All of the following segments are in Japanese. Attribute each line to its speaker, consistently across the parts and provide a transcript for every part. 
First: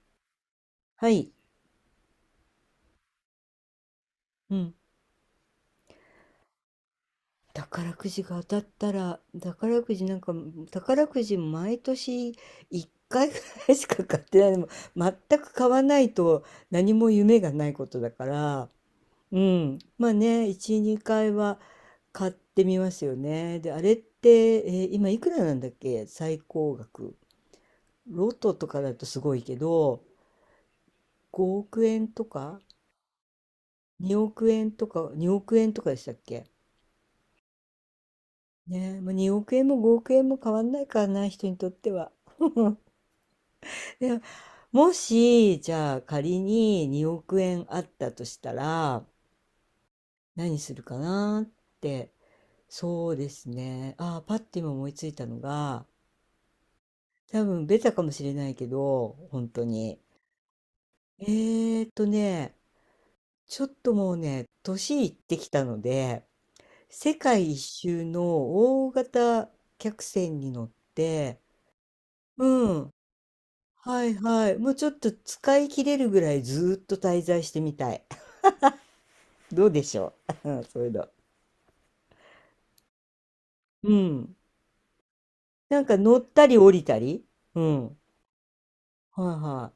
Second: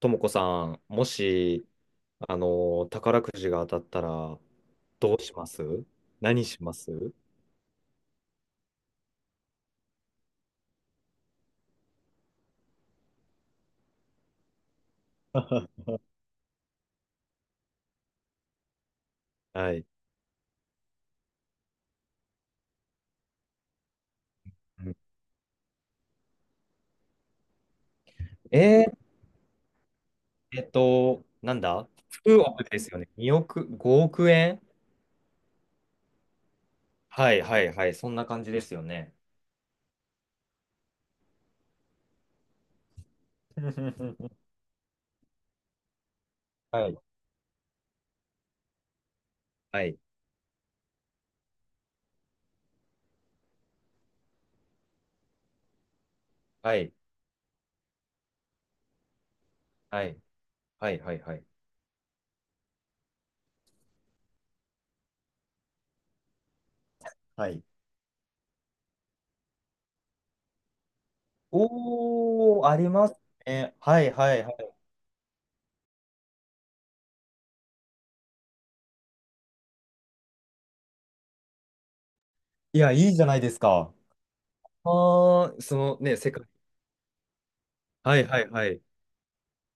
Speaker 1: ともこさん、も
Speaker 2: はい。
Speaker 1: し、宝くじが当たったら、
Speaker 2: うん。
Speaker 1: どうします？何します？
Speaker 2: 宝くじが当たったら、宝くじなんか、宝くじ毎年1回ぐらいしか買ってないでも、全く買わ ないと何も夢がないことだから、う
Speaker 1: は
Speaker 2: ん。
Speaker 1: い。
Speaker 2: まあね、1、2回は買ってみますよね。で、あれって、
Speaker 1: うん
Speaker 2: 今いくらなんだっけ最高額。ロトとか
Speaker 1: え
Speaker 2: だ
Speaker 1: ー
Speaker 2: とすごいけど、
Speaker 1: なん
Speaker 2: 5億
Speaker 1: だ
Speaker 2: 円と
Speaker 1: 9
Speaker 2: か、
Speaker 1: 億ですよね。2億、5
Speaker 2: 2
Speaker 1: 億
Speaker 2: 億
Speaker 1: 円。
Speaker 2: 円とか、2億円とかでしたっけ。
Speaker 1: はいはいはい。そんな感じですよ
Speaker 2: ねえ、もうあ、
Speaker 1: ね。
Speaker 2: 2億円も5億円も変わんないからな、人にとっては。で もし、じゃあ仮に
Speaker 1: はい。
Speaker 2: 2億円あったとしたら、
Speaker 1: はい。
Speaker 2: 何するかなって、そうですね。ああ、パッて今思いついたのが、
Speaker 1: はい。
Speaker 2: 多分ベタかもしれないけど、本当に。
Speaker 1: はい。はい。はい。
Speaker 2: え
Speaker 1: はい
Speaker 2: ーっとね、ちょっともうね、年いってきたので、世
Speaker 1: は
Speaker 2: 界一
Speaker 1: い。
Speaker 2: 周の大型客船に乗って、う
Speaker 1: おー、あり
Speaker 2: ん、
Speaker 1: ますね。は
Speaker 2: は
Speaker 1: い
Speaker 2: い
Speaker 1: はい
Speaker 2: は
Speaker 1: は
Speaker 2: い。もう
Speaker 1: い。
Speaker 2: ちょっと使い切れるぐらいずーっと滞在してみたい。どうでしょう。 うん、そういうの。
Speaker 1: いや、いいじゃないです
Speaker 2: う
Speaker 1: か。
Speaker 2: ん。
Speaker 1: あー、そ
Speaker 2: なんか
Speaker 1: のね、
Speaker 2: 乗っ
Speaker 1: 世界。
Speaker 2: たり降りたり。うん。
Speaker 1: はいはいはい。
Speaker 2: はいは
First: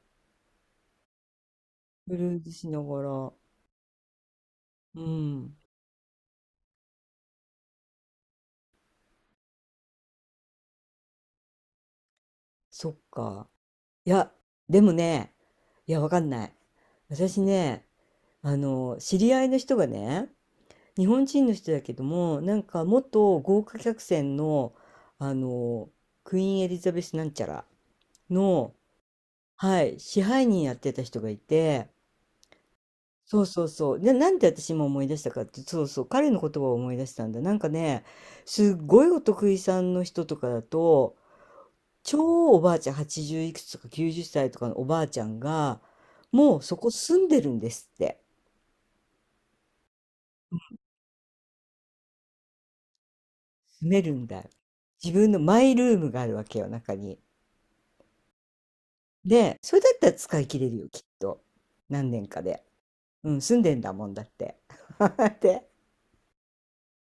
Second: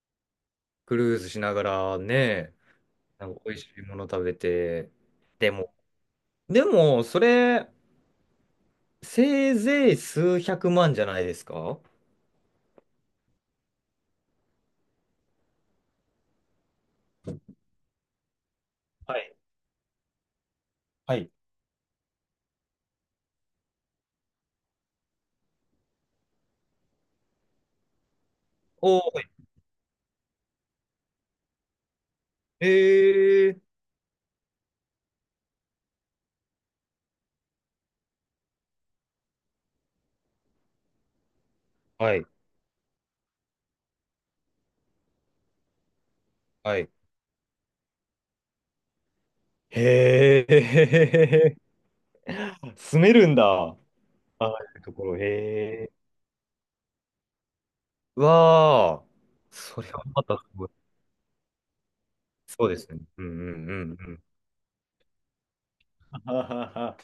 Speaker 1: クルーズしながら
Speaker 2: い。クルーズ
Speaker 1: ね、
Speaker 2: しなが
Speaker 1: な
Speaker 2: ら。
Speaker 1: んか美味しいもの食べて、
Speaker 2: う
Speaker 1: で
Speaker 2: ん。
Speaker 1: も、でも、それ、せいぜい数百万じゃないですか？
Speaker 2: そっか。いや、でもね、いや、わかんない。私ね、
Speaker 1: は
Speaker 2: 知り
Speaker 1: い。
Speaker 2: 合いの人がね、日
Speaker 1: は
Speaker 2: 本
Speaker 1: い。
Speaker 2: 人の人だけども、なんか元豪華客船の、あの、クイーンエリザベスなんちゃらの、
Speaker 1: お
Speaker 2: はい、支配人やってた人がいて、
Speaker 1: ー、
Speaker 2: そう
Speaker 1: へえ。
Speaker 2: そうそう。で、なんで私今思い出したかって、そうそう、彼の言葉を思い出したんだ。なんかね、すっごいお得意さんの人とかだと、
Speaker 1: はい、
Speaker 2: 超おばあちゃん、80いくつとか90歳とかのおばあちゃんが、もうそ
Speaker 1: は
Speaker 2: こ
Speaker 1: い。
Speaker 2: 住んでるんですって。
Speaker 1: へえ。住めるんだ。あ
Speaker 2: 住めるんだ
Speaker 1: あ
Speaker 2: よ。
Speaker 1: いうとこ
Speaker 2: 自
Speaker 1: ろ、へ
Speaker 2: 分のマイ
Speaker 1: え。
Speaker 2: ルームがあるわけよ、中に。
Speaker 1: わあ、
Speaker 2: で、それ
Speaker 1: そ
Speaker 2: だ
Speaker 1: れ
Speaker 2: っ
Speaker 1: は
Speaker 2: たら
Speaker 1: また
Speaker 2: 使
Speaker 1: す
Speaker 2: い切
Speaker 1: ご
Speaker 2: れ
Speaker 1: い。
Speaker 2: るよ、きっと。何年かで。
Speaker 1: そうですね。うん
Speaker 2: うん、
Speaker 1: う
Speaker 2: 住ん
Speaker 1: ん
Speaker 2: でん
Speaker 1: う
Speaker 2: だ
Speaker 1: ん
Speaker 2: も
Speaker 1: う
Speaker 2: んだ
Speaker 1: ん。
Speaker 2: って。で、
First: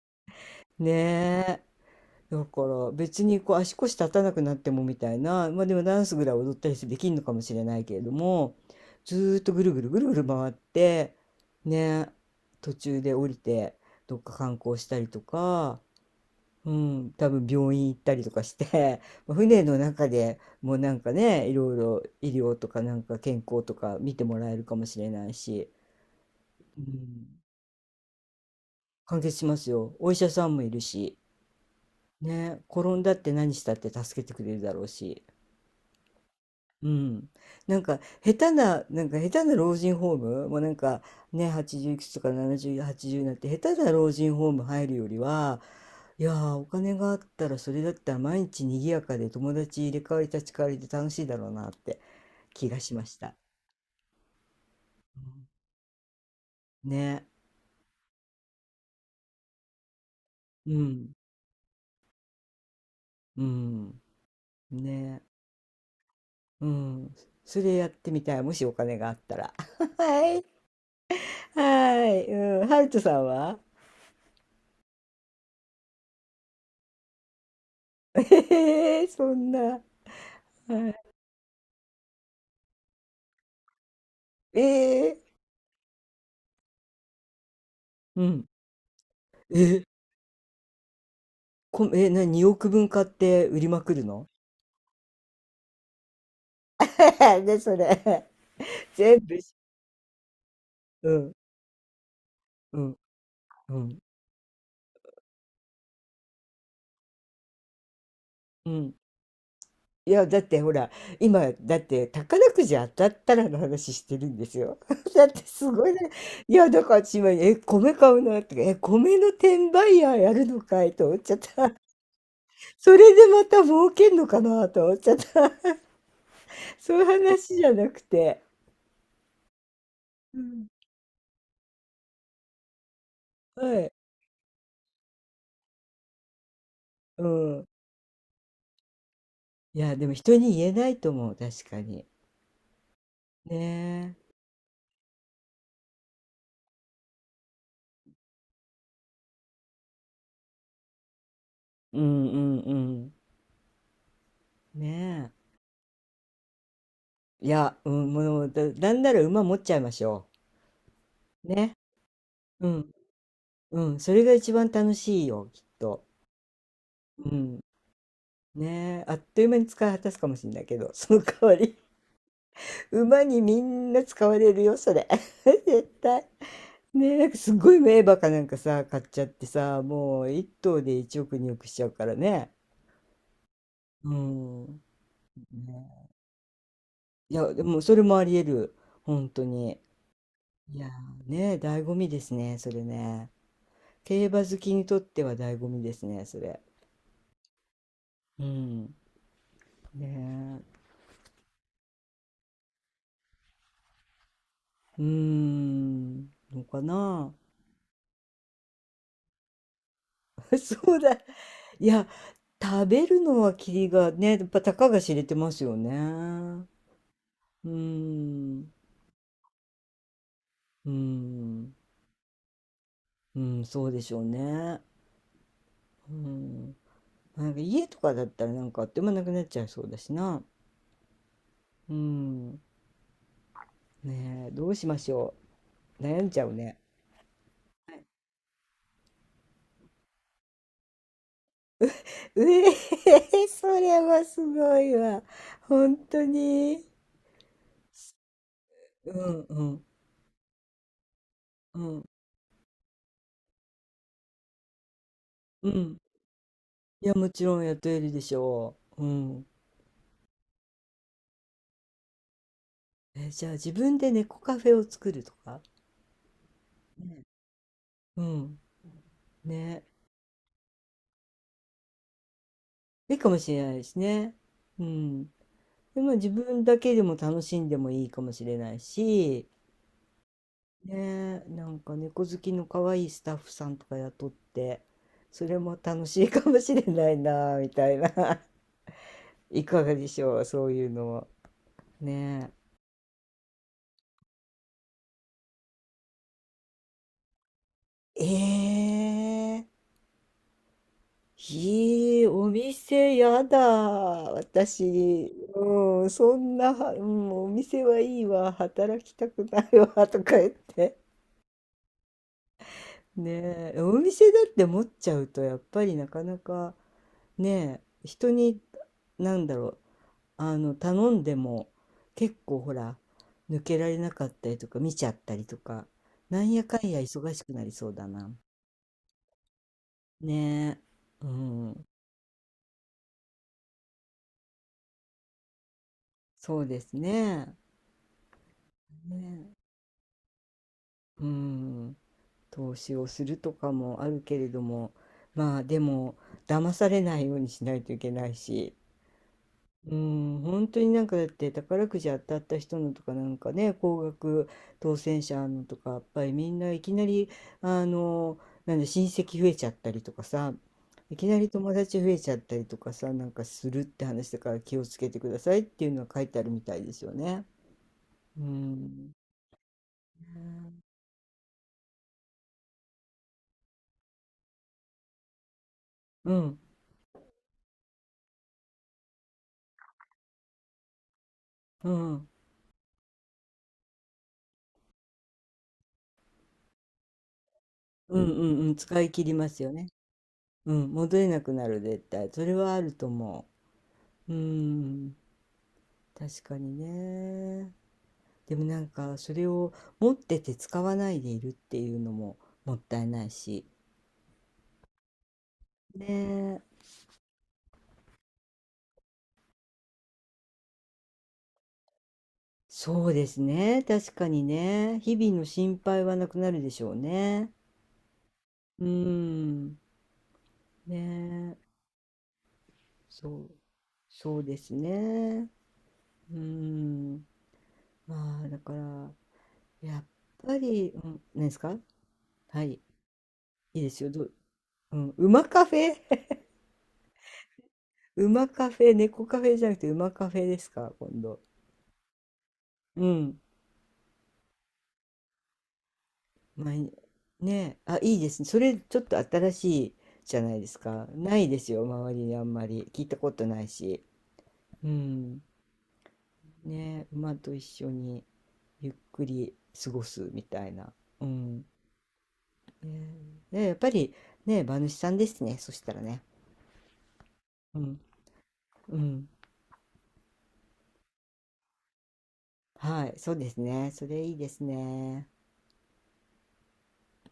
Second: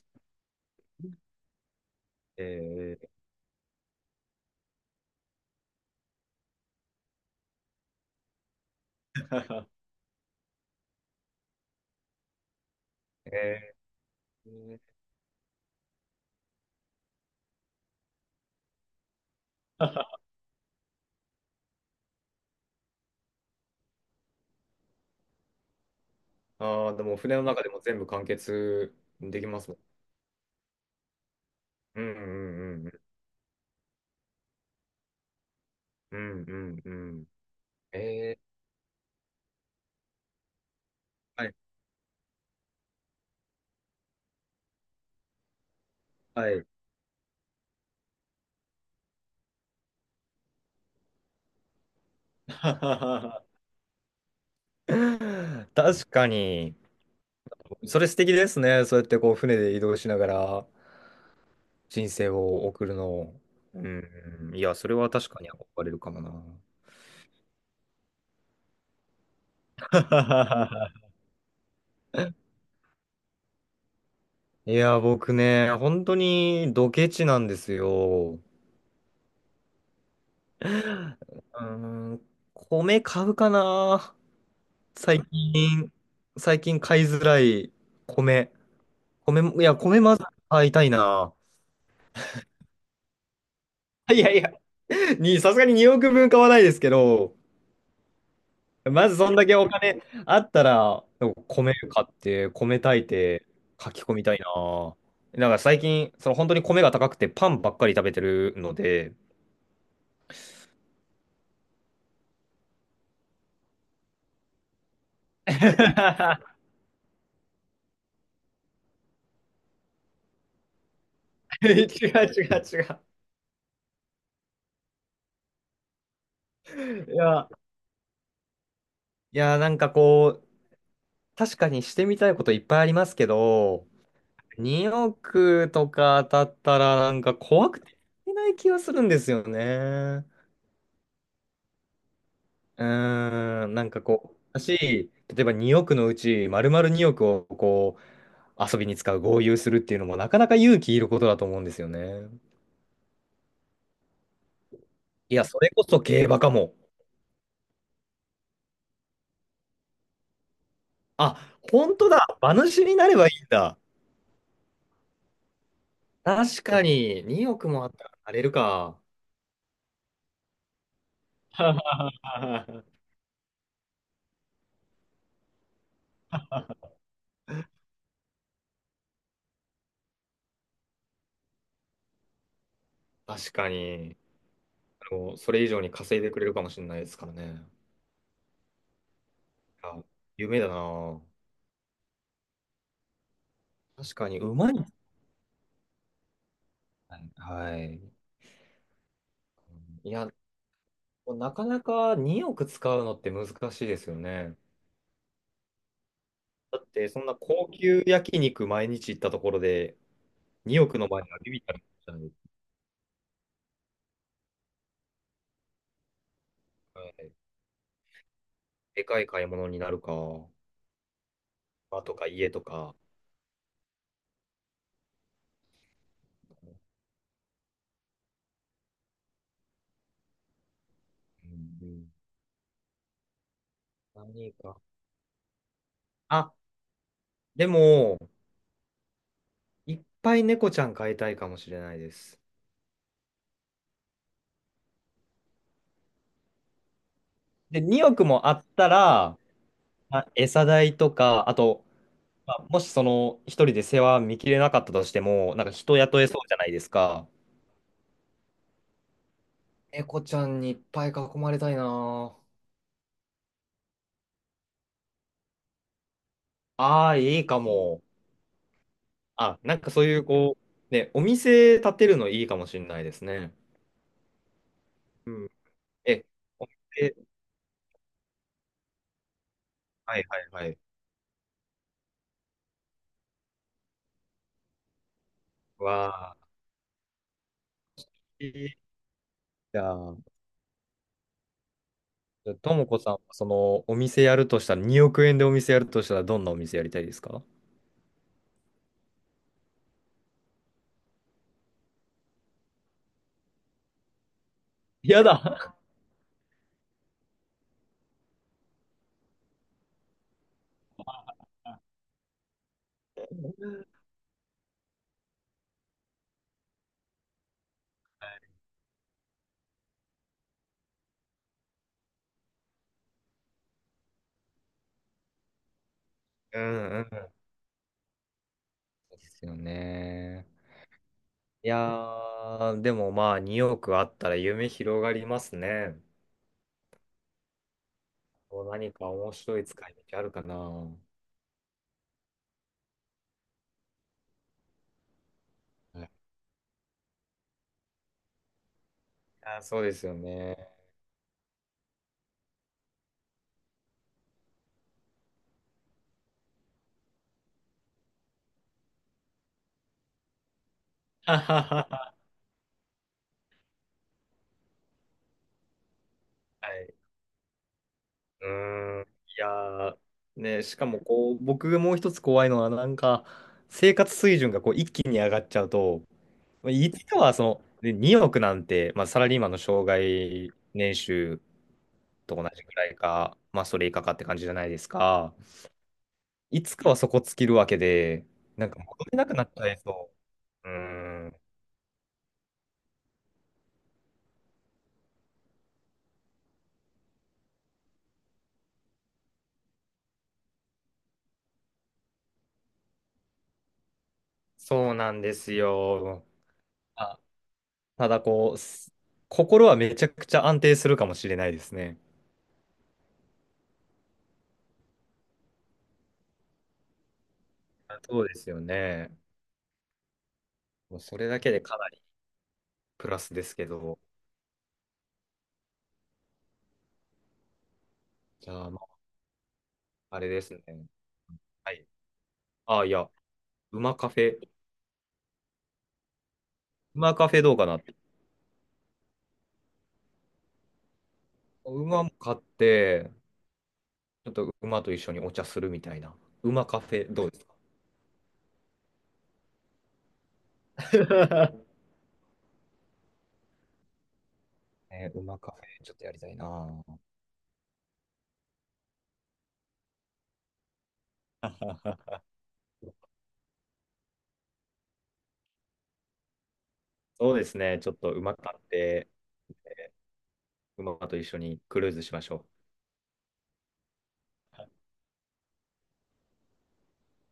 Speaker 2: ね、
Speaker 1: へ
Speaker 2: だから
Speaker 1: えー。
Speaker 2: 別にこう足腰立たなくなってもみたいな、まあでもダンスぐらい踊ったりしてできるのかもしれないけれども、ずーっとぐるぐるぐるぐる回って、ね、途中で降 りて
Speaker 1: へ
Speaker 2: どっか観光
Speaker 1: え。
Speaker 2: したりとか、うん、多分病院行ったりとかして、まあ船の中でもうなんかね、いろいろ医療とかなんか健康とか見てもらえるかもしれないし、う
Speaker 1: ああ、でも船
Speaker 2: ん、
Speaker 1: の中でも全部完結
Speaker 2: 完結
Speaker 1: で
Speaker 2: し
Speaker 1: き
Speaker 2: ま
Speaker 1: ま
Speaker 2: す
Speaker 1: すもん。
Speaker 2: よ。お医者さんもいるし、
Speaker 1: うんう
Speaker 2: ね、
Speaker 1: ん
Speaker 2: 転
Speaker 1: うん
Speaker 2: んだって何したって助けてくれるだろうし。
Speaker 1: うんうん
Speaker 2: う
Speaker 1: うんう
Speaker 2: ん、
Speaker 1: ん。
Speaker 2: なんか下
Speaker 1: え
Speaker 2: 手な、なんか下手な老人ホーム、もうなんか
Speaker 1: は
Speaker 2: ね、
Speaker 1: い
Speaker 2: 80いくつとか70、80になって下手な老人ホーム入るよりは、いや
Speaker 1: は
Speaker 2: ーお
Speaker 1: い。
Speaker 2: 金があったらそれだったら毎日賑やかで友達入れ替わり立ち替わりで楽しいだろうなって気がしました。うん、
Speaker 1: 確かに、
Speaker 2: ね、
Speaker 1: それ素敵ですね。そうやってこう船で移動しながら
Speaker 2: うん、
Speaker 1: 人生を送るの。
Speaker 2: う
Speaker 1: う
Speaker 2: ん、
Speaker 1: んうん、いや、それは
Speaker 2: ね、
Speaker 1: 確かに憧れるかもな。
Speaker 2: うん、それやってみたい、もしお金があったら。はい、はい、うん、ハルトさんは。
Speaker 1: いや、僕ね、本当にドケチなんです よ。
Speaker 2: えー、そんな、
Speaker 1: うーん、米買うかな。
Speaker 2: え
Speaker 1: 最
Speaker 2: ー、
Speaker 1: 近、最近買いづらい
Speaker 2: うん。
Speaker 1: 米。米も、いや、
Speaker 2: え、
Speaker 1: 米まず買いたいな。
Speaker 2: こ、え、な、2億分買って売りまくる
Speaker 1: い
Speaker 2: の。
Speaker 1: やいや、さすがに2億分買わないですけど、
Speaker 2: で、それ、
Speaker 1: まず
Speaker 2: 全
Speaker 1: そん
Speaker 2: 部
Speaker 1: だ
Speaker 2: し、
Speaker 1: けお金あったら、
Speaker 2: うん、
Speaker 1: 米買って、米
Speaker 2: うん、
Speaker 1: 炊いて、
Speaker 2: う
Speaker 1: 書
Speaker 2: ん。
Speaker 1: き込みたいな。なんか最近、本当に米が高くてパンばっかり食べてる
Speaker 2: う
Speaker 1: の
Speaker 2: ん。
Speaker 1: で、
Speaker 2: いや、だってほら、今、だって宝くじ当たったらの話してるんですよ。だってすごいね。い
Speaker 1: 違
Speaker 2: や、だから私今、米買うなとか、米の転売ヤーやるのかいと思っちゃっ
Speaker 1: う
Speaker 2: た。
Speaker 1: 違う違
Speaker 2: それ
Speaker 1: う。
Speaker 2: でまた儲けんのかなと思っちゃった。そういう
Speaker 1: いや、
Speaker 2: 話じゃなくて。
Speaker 1: いや、なんか
Speaker 2: う
Speaker 1: こう、
Speaker 2: ん。
Speaker 1: 確かにしてみたいこといっぱいありますけ
Speaker 2: は
Speaker 1: ど、
Speaker 2: い。
Speaker 1: 2億とか当たったらなん
Speaker 2: う
Speaker 1: か
Speaker 2: ん。
Speaker 1: 怖くていけない気がするんですよ
Speaker 2: いや、でも
Speaker 1: ね。
Speaker 2: 人に言えないと思う、確かに。
Speaker 1: う
Speaker 2: ね
Speaker 1: ーん、なんか
Speaker 2: え、
Speaker 1: こう、だし、例えば2億のうち丸々2億をこう遊びに使う、豪遊するっていうのもなかなか勇気いることだと思うんですよ
Speaker 2: うん
Speaker 1: ね。
Speaker 2: うんうん。ねえ、ね、
Speaker 1: いや、それこそ競馬かも。
Speaker 2: いや、うん、もう、なんなら馬持っちゃいましょ
Speaker 1: あ、
Speaker 2: うね。
Speaker 1: 本当だ。馬
Speaker 2: う。
Speaker 1: 主
Speaker 2: ん、
Speaker 1: になればいいんだ。
Speaker 2: うん、それが一番楽しいよ、きっと。
Speaker 1: 確かに、
Speaker 2: う
Speaker 1: 2
Speaker 2: ん。
Speaker 1: 億もあったらなれる
Speaker 2: ね
Speaker 1: か。
Speaker 2: え、あっという間に使い果たすかもしれないけど、その代わり、馬にみんな使われるよ、それ。絶対。ねえ、なんかすっごい名馬かなんかさ、買っちゃってさ、もう一頭で1億2億しちゃうからね。
Speaker 1: 確か
Speaker 2: う
Speaker 1: に、
Speaker 2: ん。
Speaker 1: それ以
Speaker 2: ね
Speaker 1: 上に
Speaker 2: え、
Speaker 1: 稼いでくれるかもしれないですから
Speaker 2: いや、で
Speaker 1: ね。
Speaker 2: もそれもあり得る。本当に。
Speaker 1: あ、夢だ
Speaker 2: いや
Speaker 1: な。
Speaker 2: ーね、醍醐味ですね、それね。
Speaker 1: 確
Speaker 2: 競
Speaker 1: かに、
Speaker 2: 馬
Speaker 1: う
Speaker 2: 好
Speaker 1: ま
Speaker 2: き
Speaker 1: いで
Speaker 2: にとっ
Speaker 1: す
Speaker 2: ては醍醐味ですね、それ。
Speaker 1: ね。はい。
Speaker 2: うん。
Speaker 1: い
Speaker 2: ね
Speaker 1: や、
Speaker 2: え。
Speaker 1: なかなか2億使うのって難しいですよね。
Speaker 2: うーん。の
Speaker 1: だ
Speaker 2: か
Speaker 1: って、そん
Speaker 2: な。
Speaker 1: な高級焼肉毎日行ったところで、2
Speaker 2: そ
Speaker 1: 億
Speaker 2: う
Speaker 1: の
Speaker 2: だ。
Speaker 1: 場合はビビったらじ
Speaker 2: いや、
Speaker 1: ゃないです
Speaker 2: 食べるのはキリがね、やっぱたかが知れてますよね。
Speaker 1: か、はい、
Speaker 2: うーん。
Speaker 1: でかい買い物になるか、
Speaker 2: うーん。
Speaker 1: 場とか家とか。
Speaker 2: うん、そうでしょうね。うん。
Speaker 1: う
Speaker 2: なんか家とかだったらなんかあっという間なくなっちゃいそうだしな。
Speaker 1: んう
Speaker 2: う
Speaker 1: ん、
Speaker 2: ん。ねえ、
Speaker 1: 何
Speaker 2: どう
Speaker 1: か。
Speaker 2: しましょう。悩んじゃ
Speaker 1: あ、
Speaker 2: うね。
Speaker 1: でも、いっぱい猫ちゃん飼いたいかもしれないです。
Speaker 2: うえー、それはすごいわ。本当に。
Speaker 1: で、2億もあった
Speaker 2: う
Speaker 1: ら、
Speaker 2: んうん
Speaker 1: まあ餌代とか、あ
Speaker 2: う
Speaker 1: と、
Speaker 2: ん
Speaker 1: まあもし一人で世話見切れなかったとしても、なん
Speaker 2: う
Speaker 1: か人
Speaker 2: ん、
Speaker 1: 雇えそうじゃないです
Speaker 2: いや
Speaker 1: か。
Speaker 2: もちろん雇えるでしょう。うん。
Speaker 1: 猫ちゃんにいっぱい囲まれたいなぁ。
Speaker 2: え、じゃあ自分で猫カフェを作るとか。
Speaker 1: ああ、いいかも。
Speaker 2: うん。
Speaker 1: あ、なん
Speaker 2: ね、
Speaker 1: かそういうこう、ね、お店建てるのいいかもしれないで
Speaker 2: いい
Speaker 1: す
Speaker 2: かもし
Speaker 1: ね。
Speaker 2: れないですね。うん。
Speaker 1: うん。
Speaker 2: でも
Speaker 1: え、
Speaker 2: 自分
Speaker 1: お
Speaker 2: だけでも
Speaker 1: 店、
Speaker 2: 楽しんでもいいかもしれないし、
Speaker 1: はいはいはい。
Speaker 2: ね、なんか猫好きの可愛いスタッフさんとか雇ってそれも楽
Speaker 1: わ
Speaker 2: しい
Speaker 1: あ、
Speaker 2: かもしれないなみたいな。
Speaker 1: いい。
Speaker 2: い
Speaker 1: じ
Speaker 2: か
Speaker 1: ゃ
Speaker 2: がで
Speaker 1: あ、
Speaker 2: しょう、そういうのは。ね
Speaker 1: ともこさんはそのお店やるとしたら、2億円でお店やるとしたら、どんなお店やりたいですか？
Speaker 2: えええ。いい、お店やだ。
Speaker 1: や
Speaker 2: 私、
Speaker 1: だ。
Speaker 2: うん、そんな、うん、お店はいいわ、働きたくないわ、とか言って。ねえ、お店だって持っちゃうと、やっぱりなかなか、ねえ、人に、なんだろう、頼んでも、結構ほら、抜けられなかったりとか、見ちゃったりとか、なん
Speaker 1: う
Speaker 2: やかんや
Speaker 1: んうん。
Speaker 2: 忙しくなりそうだな。
Speaker 1: ですよね。
Speaker 2: ねえ、う
Speaker 1: いや
Speaker 2: ん。
Speaker 1: ー、でもまあ2億あったら夢広がりますね。
Speaker 2: そうですね。
Speaker 1: こう何か面
Speaker 2: ね、
Speaker 1: 白い使い道あるかな。は
Speaker 2: うん、投資をするとかもあるけれども、まあで
Speaker 1: い。
Speaker 2: も騙されないようにしないといけないし、
Speaker 1: あー、そうで
Speaker 2: う
Speaker 1: すよ
Speaker 2: ん、
Speaker 1: ね。
Speaker 2: 本当になんかだって宝くじ当たった人のとかなんかね、高額当選者のとか、やっぱりみんないきなり、あの、なんで親戚増えちゃったりとかさ、いき な
Speaker 1: は
Speaker 2: り
Speaker 1: は
Speaker 2: 友
Speaker 1: は
Speaker 2: 達増
Speaker 1: は。
Speaker 2: えちゃったりとかさ、なんかするって話だから気をつけてくださいっていうのは書いてあるみ
Speaker 1: は
Speaker 2: たいで
Speaker 1: い。
Speaker 2: すよね。う
Speaker 1: うーん。い
Speaker 2: ん。
Speaker 1: やー、ね、しかもこう、僕がもう一つ怖いのは、なんか、生活水準がこう一気に上がっちゃうと、
Speaker 2: うん。
Speaker 1: まあいつかはで、2億なんて、まあ、サラリーマンの生涯年収
Speaker 2: うん。う
Speaker 1: と同じくらいか、まあ、それ以下かって感じじゃないですか。いつかはそこ尽きるわけ
Speaker 2: うん
Speaker 1: で、
Speaker 2: ん。う
Speaker 1: な
Speaker 2: んう
Speaker 1: ん
Speaker 2: ん。
Speaker 1: か
Speaker 2: 使
Speaker 1: 戻
Speaker 2: い
Speaker 1: れ
Speaker 2: 切
Speaker 1: な
Speaker 2: り
Speaker 1: くな
Speaker 2: ま
Speaker 1: っち
Speaker 2: す
Speaker 1: ゃ
Speaker 2: よ
Speaker 1: い
Speaker 2: ね。
Speaker 1: そう。う
Speaker 2: うん。戻
Speaker 1: ー
Speaker 2: れ
Speaker 1: ん、
Speaker 2: なくなる、絶対。それはあると思う。うん。確かにね。でもなんか、それを持ってて使わないでいるっていうのももったいないし。
Speaker 1: そうなんです
Speaker 2: ね
Speaker 1: よ。
Speaker 2: え。
Speaker 1: あ、ただこう、心はめちゃくちゃ安定するかもしれないですね。
Speaker 2: そうですね。確かにね。日々の心配はなくなるでしょうね。
Speaker 1: あ、そうですよ
Speaker 2: う
Speaker 1: ね。
Speaker 2: ん。ね
Speaker 1: もうそれだけ
Speaker 2: え。
Speaker 1: でかなりプラ
Speaker 2: そ
Speaker 1: スで
Speaker 2: う。
Speaker 1: すけど、
Speaker 2: そうですね。うん。まあ、
Speaker 1: じ
Speaker 2: だ
Speaker 1: ゃあ、
Speaker 2: か
Speaker 1: ま
Speaker 2: ら、やっ
Speaker 1: あ、あれです
Speaker 2: ぱ
Speaker 1: ね。
Speaker 2: り、うん、何です
Speaker 1: は
Speaker 2: か。
Speaker 1: い。
Speaker 2: はい。い
Speaker 1: あ、いや、
Speaker 2: いで
Speaker 1: 馬
Speaker 2: すよ。
Speaker 1: カフ
Speaker 2: どう、
Speaker 1: ェ、
Speaker 2: うん。馬カフェ。
Speaker 1: 馬カフェどうかなって。
Speaker 2: 馬カフェ、猫カフェじゃなくて馬カフェですか、今度。
Speaker 1: 馬も買っ
Speaker 2: う
Speaker 1: て、
Speaker 2: ん。
Speaker 1: ちょっと馬と一緒にお茶するみたいな。馬
Speaker 2: ま
Speaker 1: カフェどうで
Speaker 2: あ、
Speaker 1: すか？
Speaker 2: ねえあ、いいですね。それちょっと新しいじゃないですか。ないで すよ、周りにあんまり。聞いたことないし。う
Speaker 1: ね、馬
Speaker 2: ん。
Speaker 1: カフェちょっとやりたいな。
Speaker 2: ねえ、馬と一緒にゆっくり過ごすみたいな。うん。ねえねえやっぱりねえ、馬主さんですね。そしたらね。
Speaker 1: そうです
Speaker 2: う
Speaker 1: ね。ちょっ
Speaker 2: ん。
Speaker 1: と馬買っ
Speaker 2: う
Speaker 1: て、
Speaker 2: ん。
Speaker 1: 馬と一緒にクルーズしましょう。
Speaker 2: はい。そうですね。それいいですね。